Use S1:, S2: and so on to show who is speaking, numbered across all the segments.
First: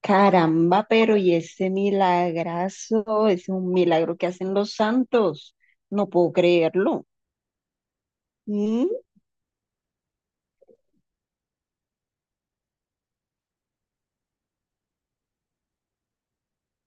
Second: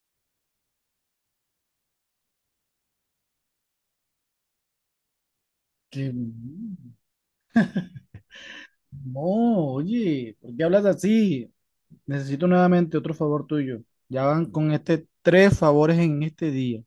S1: Caramba, pero y ese milagrazo, es un milagro que hacen los santos.
S2: Que
S1: No puedo creerlo. ¿Mm?
S2: No, oye, ¿por qué hablas así? Necesito nuevamente otro favor tuyo. Ya van con este tres favores en este día.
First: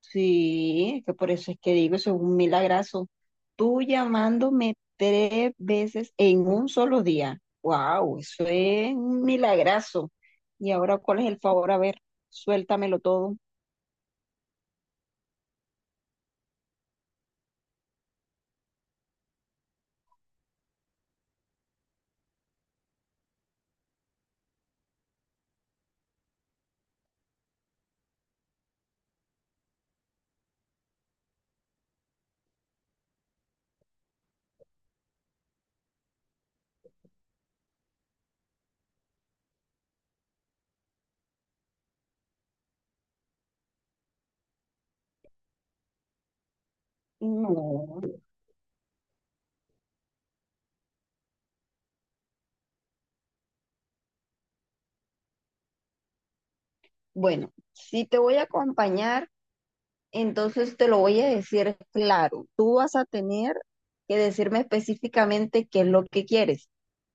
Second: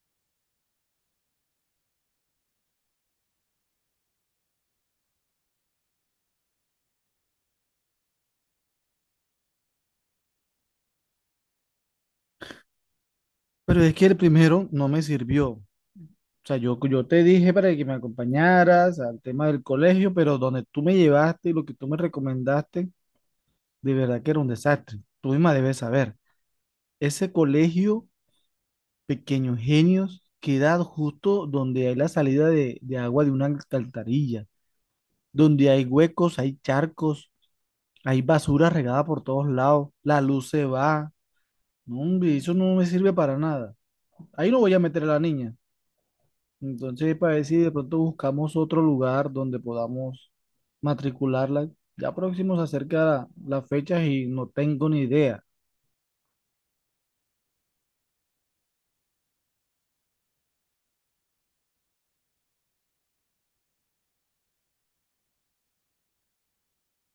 S1: Sí, es que por eso es que digo, eso es un milagrazo. Tú llamándome tres veces en un solo día. Wow, eso es un milagrazo. Y ahora, ¿cuál es el favor? A ver, suéltamelo todo.
S2: Pero es que el primero no me sirvió. O sea, yo te dije para que me acompañaras al tema del colegio, pero donde tú me llevaste y lo que tú me recomendaste, de verdad que era un desastre. Tú misma debes saber. Ese colegio, Pequeños Genios, queda justo donde hay la salida de agua de una alcantarilla, donde hay huecos, hay charcos, hay basura regada por todos lados, la luz se va. No, hombre, eso no me sirve para nada. Ahí no voy a meter a la niña. Entonces, para ver si de pronto
S1: No.
S2: buscamos otro lugar donde podamos matricularla. Ya próximo se acerca las fechas y no tengo ni idea.
S1: Bueno, si te voy a acompañar. Entonces te lo voy a decir claro. Tú vas a tener que decirme específicamente qué es lo que quieres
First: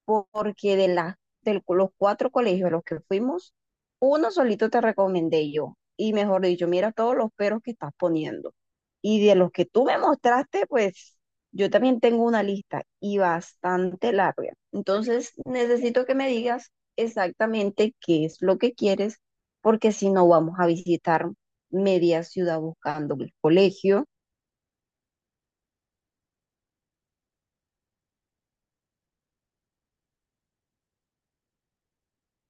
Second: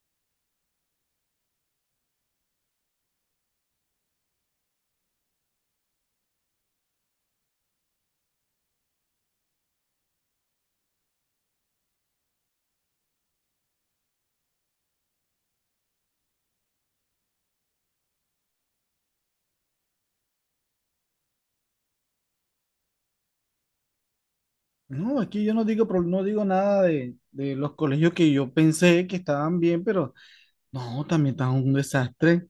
S1: porque de los cuatro colegios a los que fuimos, uno solito te recomendé yo. Y mejor dicho, mira todos los peros que estás poniendo. Y de los que tú me mostraste, pues yo también tengo una lista y bastante larga. Entonces, necesito que me digas exactamente qué es lo que quieres, porque si no vamos a visitar media ciudad buscando el colegio.
S2: No, aquí yo no digo, nada de los colegios que yo pensé que estaban bien, pero no, también están un desastre.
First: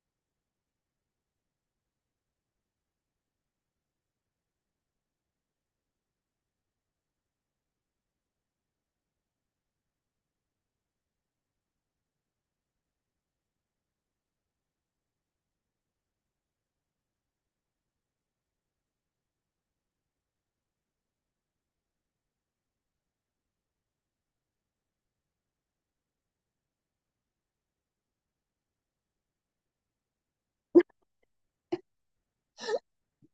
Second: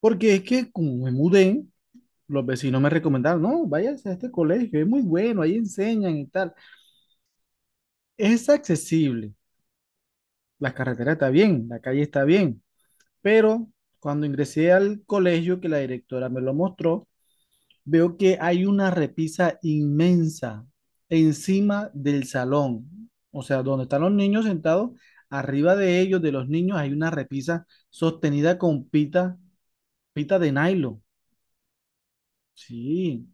S2: Porque es que como me mudé, los vecinos me recomendaron, no, váyase a este colegio, es muy bueno, ahí enseñan y tal. Es accesible, la carretera está bien, la calle está bien, pero cuando ingresé al colegio que la directora me lo mostró, veo que hay una repisa inmensa encima del salón, o sea, donde están los niños sentados, arriba de ellos, de los niños, hay una repisa sostenida con pita, pita de nylon. Sí,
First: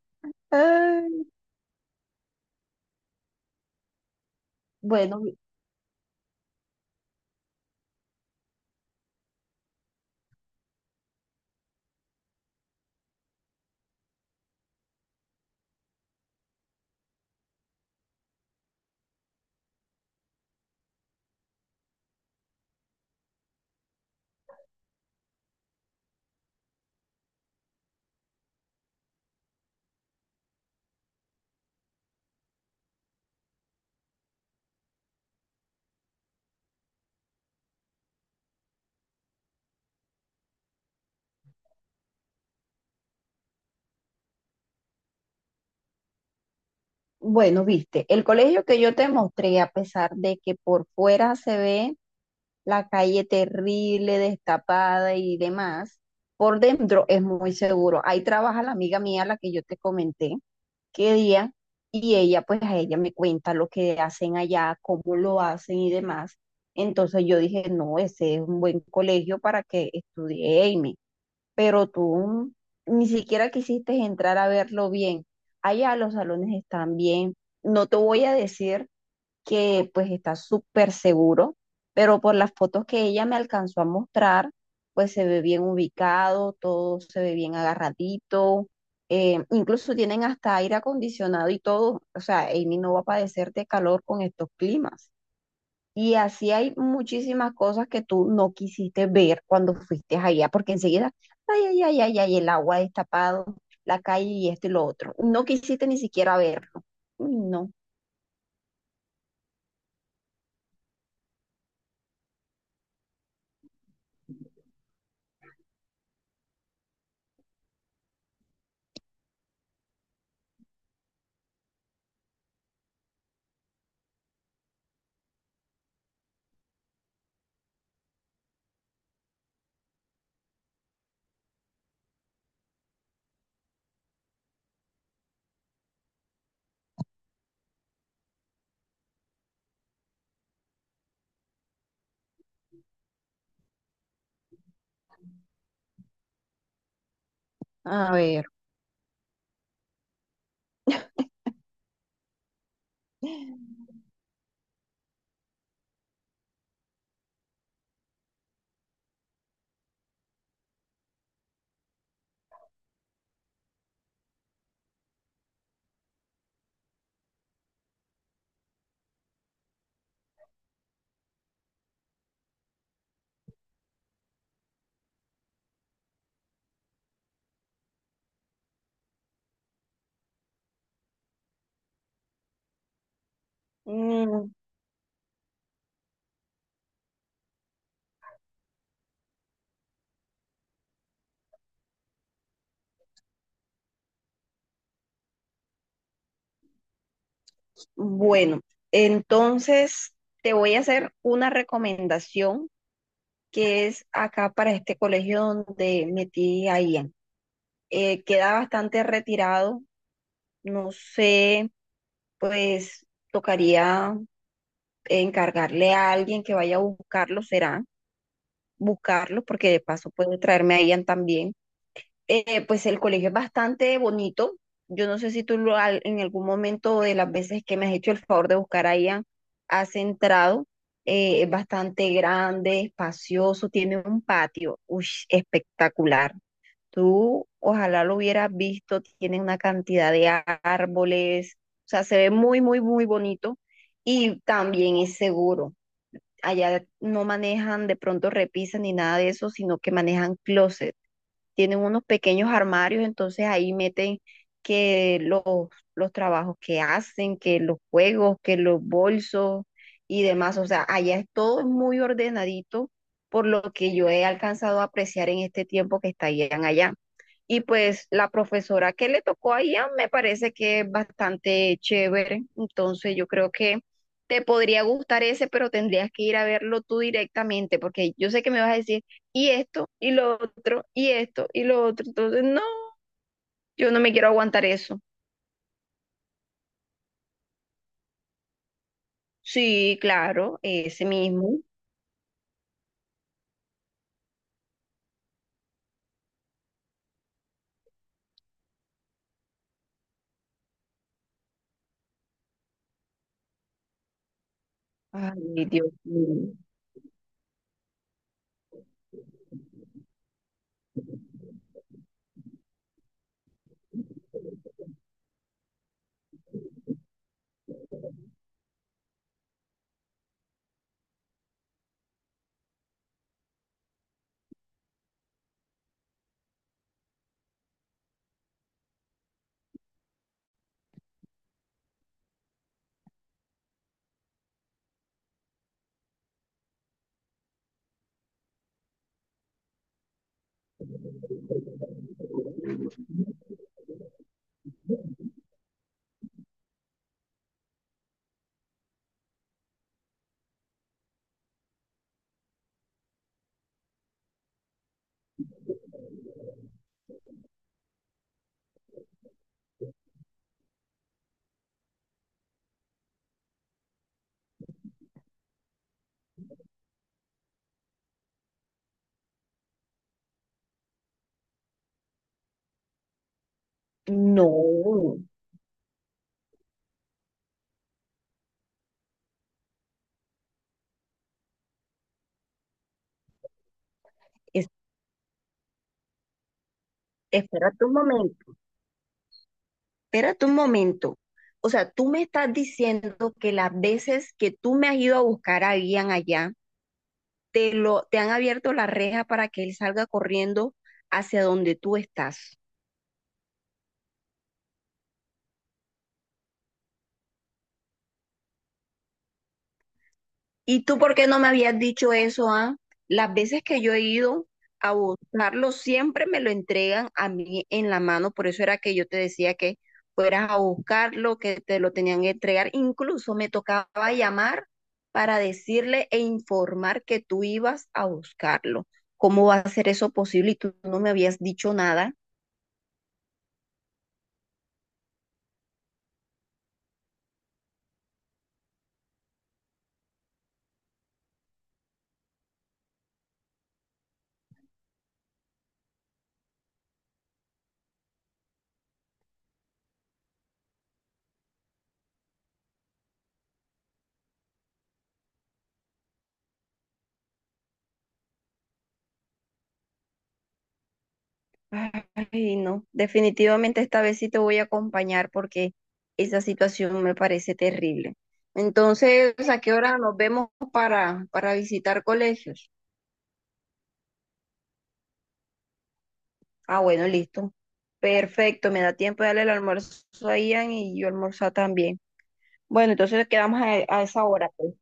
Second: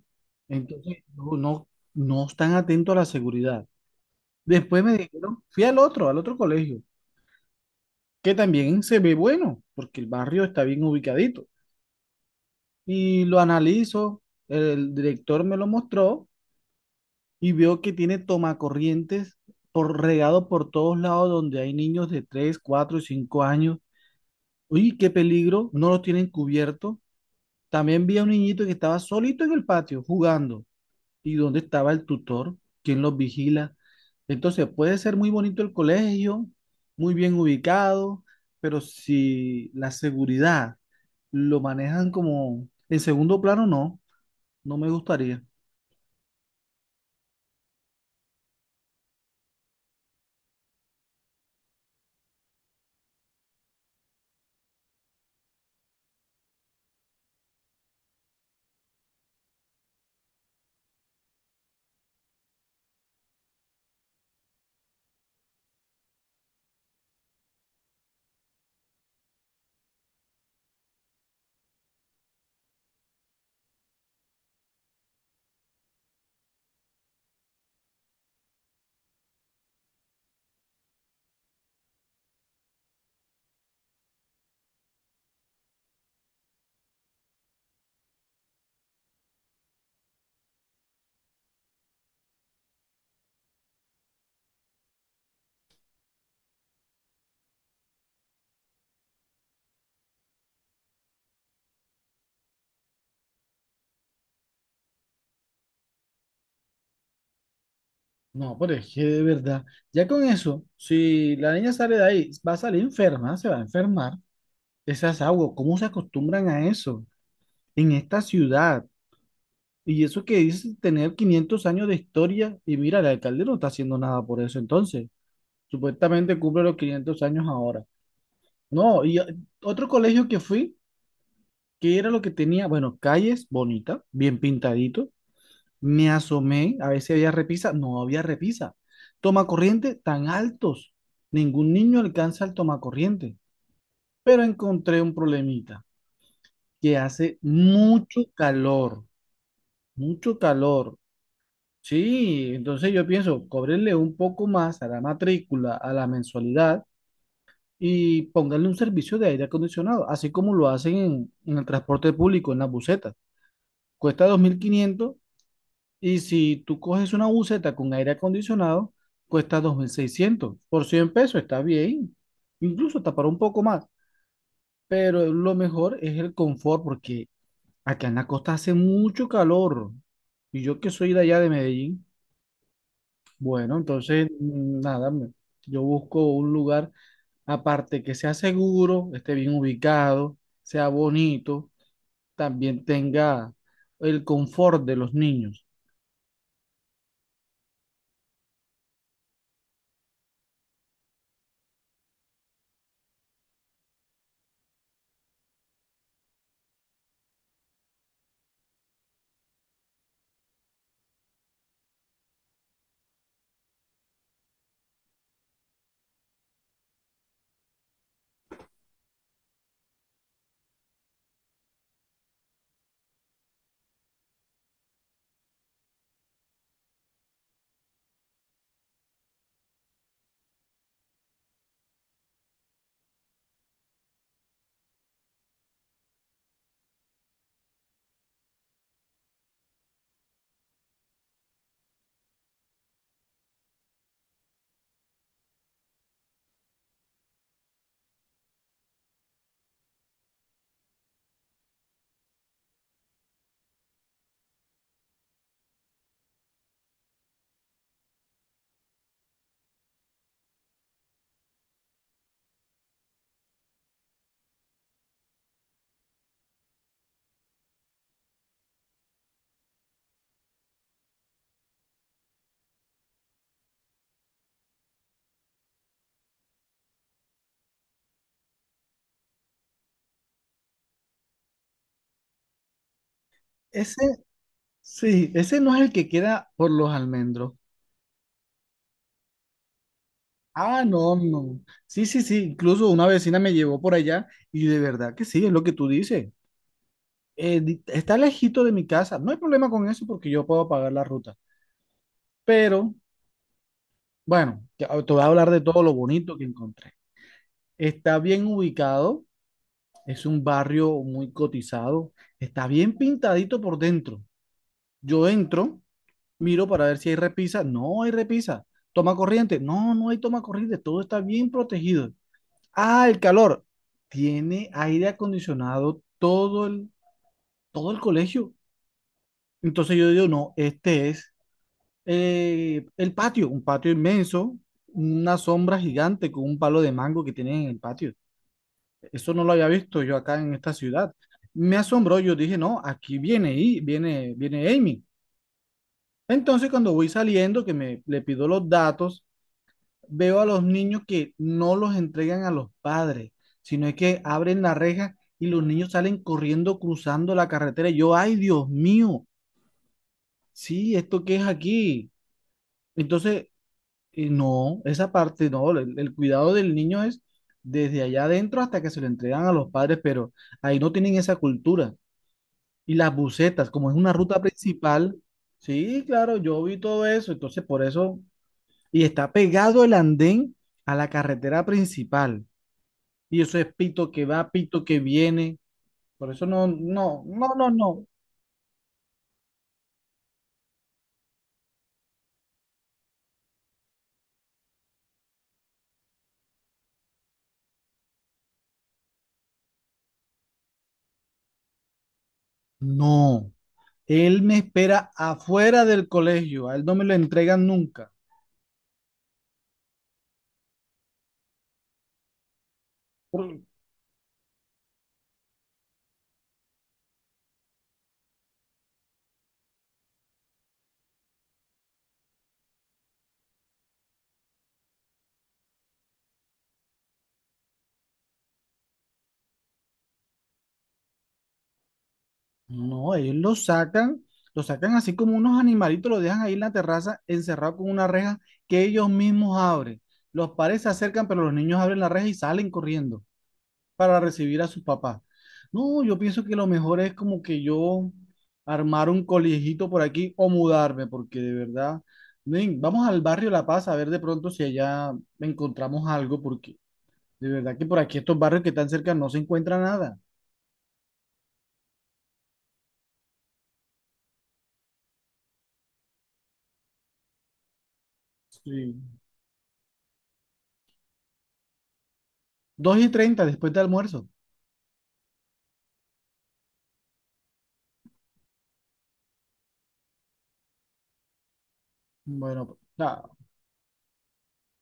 S2: entonces
S1: Ay,
S2: no, no, no están atentos a la seguridad. Después me
S1: bueno,
S2: dijeron, fui al otro colegio, que también se ve bueno, porque el barrio está bien ubicadito. Y lo analizo, el director me lo mostró y veo que tiene tomacorrientes por regado por todos lados donde hay niños de 3, 4 y 5 años. Uy, qué peligro, no los tienen cubierto. También vi a un niñito que estaba solito en el patio jugando. ¿Y dónde estaba el tutor? ¿Quién los vigila? Entonces puede ser muy bonito el colegio, muy bien ubicado, pero si la seguridad lo manejan como en segundo plano, no, no me gustaría.
S1: Bueno, viste, el colegio que yo te mostré, a pesar de que por fuera se ve la calle terrible, destapada y demás, por dentro es muy seguro. Ahí trabaja la amiga mía, la que yo te comenté, qué día, y ella, pues a ella me cuenta lo que hacen allá, cómo lo hacen y demás. Entonces yo dije, no, ese es un buen colegio para que estudie Amy, pero tú ni siquiera quisiste entrar a verlo bien. Allá los salones están bien. No te voy a decir que pues está súper seguro, pero por las fotos que ella me alcanzó a mostrar, pues se ve bien ubicado, todo se ve bien agarradito. Incluso tienen hasta aire acondicionado y todo. O sea, Amy no va a padecer de calor con estos climas. Y así hay muchísimas cosas que tú no quisiste ver cuando fuiste allá, porque enseguida, ay, ay, ay, ay, ay, el agua destapado, la calle y esto y lo otro. No quisiste ni siquiera verlo. Uy, no,
S2: No, pero es que de verdad, ya con eso, si la niña sale de ahí, va a salir enferma, se va a enfermar. Esas aguas, ¿cómo se acostumbran a eso en esta ciudad? Y eso que dice tener 500 años de historia, y mira, el alcalde no está haciendo nada por eso entonces. Supuestamente cumple los 500 años ahora. No, otro colegio que fui, que era lo que tenía, bueno, calles bonitas, bien pintaditos. Me asomé a ver si había repisa. No había repisa. Tomacorriente tan altos. Ningún niño alcanza el tomacorriente. Pero encontré un problemita, que hace
S1: a
S2: mucho
S1: ver.
S2: calor, mucho calor. Sí, entonces yo pienso, cóbrenle un poco más a la matrícula, a la mensualidad y pónganle un servicio de aire acondicionado, así como lo hacen en el transporte público, en las busetas. Cuesta 2.500. Y si tú coges una buseta con aire acondicionado, cuesta 2.600. Por 100 pesos está bien. Incluso hasta para un poco más. Pero lo mejor es el confort porque acá en la costa hace mucho calor. Y yo que soy de allá de Medellín, bueno, entonces
S1: Mm,
S2: nada, yo busco un lugar aparte que sea seguro, esté bien ubicado, sea bonito, también tenga el confort de los niños.
S1: bueno, entonces te voy a hacer una recomendación que es acá para este colegio donde metí a Ian. Queda bastante retirado, no sé, pues tocaría encargarle a alguien que vaya a buscarlo, será buscarlo, porque de paso puede traerme a Ian también. Pues el colegio es bastante bonito. Yo no sé si en algún momento de las veces que me has hecho el favor de buscar a Ian, has entrado. Es bastante grande, espacioso, tiene un patio, uy, espectacular. Tú ojalá lo hubieras visto, tiene una cantidad de árboles, o sea, se ve muy, muy, muy bonito y también es seguro. Allá no manejan de pronto repisas ni nada de eso, sino que manejan closets. Tienen unos pequeños armarios, entonces ahí meten que los trabajos que hacen, que los juegos, que los bolsos y demás. O sea, allá es todo muy ordenadito por lo que yo he alcanzado a apreciar en este tiempo que estarían allá. Y pues la profesora que le tocó allá me parece que es bastante chévere. Entonces yo creo que te podría gustar ese, pero tendrías que ir a verlo tú directamente, porque yo sé que me vas a decir y esto, y lo otro, y esto, y lo otro. Entonces, no, yo
S2: Ese
S1: no me quiero aguantar eso.
S2: Sí, ese no es el que queda por los almendros.
S1: Sí, claro,
S2: Ah,
S1: ese
S2: no,
S1: mismo.
S2: no. Sí, sí, sí. Incluso una vecina me llevó por allá y de verdad que sí, es lo que tú dices. Está lejito de mi casa. No hay problema con eso porque yo puedo pagar la ruta. Pero, bueno, te voy a hablar de
S1: Ay,
S2: todo
S1: Dios
S2: lo bonito que
S1: mío.
S2: encontré. Está bien ubicado, es un barrio muy cotizado, está bien pintadito por dentro. Yo entro. Miro para ver si hay repisa. No hay repisa. Toma corriente. No, no hay toma corriente. Todo está bien protegido. Ah, el calor. Tiene aire acondicionado todo el colegio. Entonces yo digo, no, este es el patio, un patio inmenso, una sombra gigante con un palo de mango que tienen en el patio. Eso no lo había visto yo acá en esta ciudad. Me asombró, yo dije, no, aquí viene y viene, viene Amy. Entonces cuando voy saliendo, que me le pido los datos, veo a los niños que no los entregan a los padres, sino es que abren la reja y los niños salen corriendo, cruzando la carretera. Y yo, ay, Dios mío, sí, ¿esto qué es aquí? Entonces, no, esa parte no, el cuidado del niño es desde allá adentro hasta que se lo entregan a los padres, pero ahí no tienen esa cultura. Y las busetas, como es una ruta
S1: No,
S2: principal, sí, claro, yo vi todo eso, entonces por eso, y está pegado el andén a la carretera principal. Y eso es pito que va,
S1: es-
S2: pito que viene. Por eso no, no, no, no,
S1: espérate un
S2: no.
S1: momento, espérate un momento. O sea, tú me estás diciendo que las veces que tú me has ido a buscar a Ian allá, te han abierto la reja para que él salga corriendo hacia donde tú estás.
S2: No, él me espera afuera del colegio. A él no me lo entregan nunca.
S1: ¿Y tú por qué no me habías dicho eso, ah? Las
S2: Por-
S1: veces que yo he ido a buscarlo, siempre me lo entregan a mí en la mano. Por eso era que yo te decía que fueras a buscarlo, que te lo tenían que entregar. Incluso me tocaba llamar para decirle e informar que tú ibas a buscarlo. ¿Cómo va a ser eso posible? Y tú no me habías dicho nada.
S2: No, ellos lo sacan así como unos animalitos, lo dejan ahí en la terraza encerrado con una reja que ellos mismos abren. Los padres se acercan, pero los niños abren la reja y salen corriendo para recibir a sus papás. No, yo pienso que lo mejor es como que yo armar un colegito por aquí o mudarme, porque de verdad, ven, vamos al barrio La Paz a ver de pronto si allá encontramos algo, porque de verdad que por aquí estos barrios que están cerca no se encuentra nada.
S1: Ay, no, definitivamente esta vez sí te voy a acompañar porque esa situación me parece terrible.
S2: Sí.
S1: Entonces, ¿a qué hora nos vemos para visitar colegios?
S2: 2:30 después de almuerzo.
S1: Ah, bueno, listo. Perfecto, me da tiempo de darle el almuerzo a Ian y yo almorzar también.
S2: Bueno,
S1: Bueno, entonces
S2: pues,
S1: quedamos a esa hora, pues.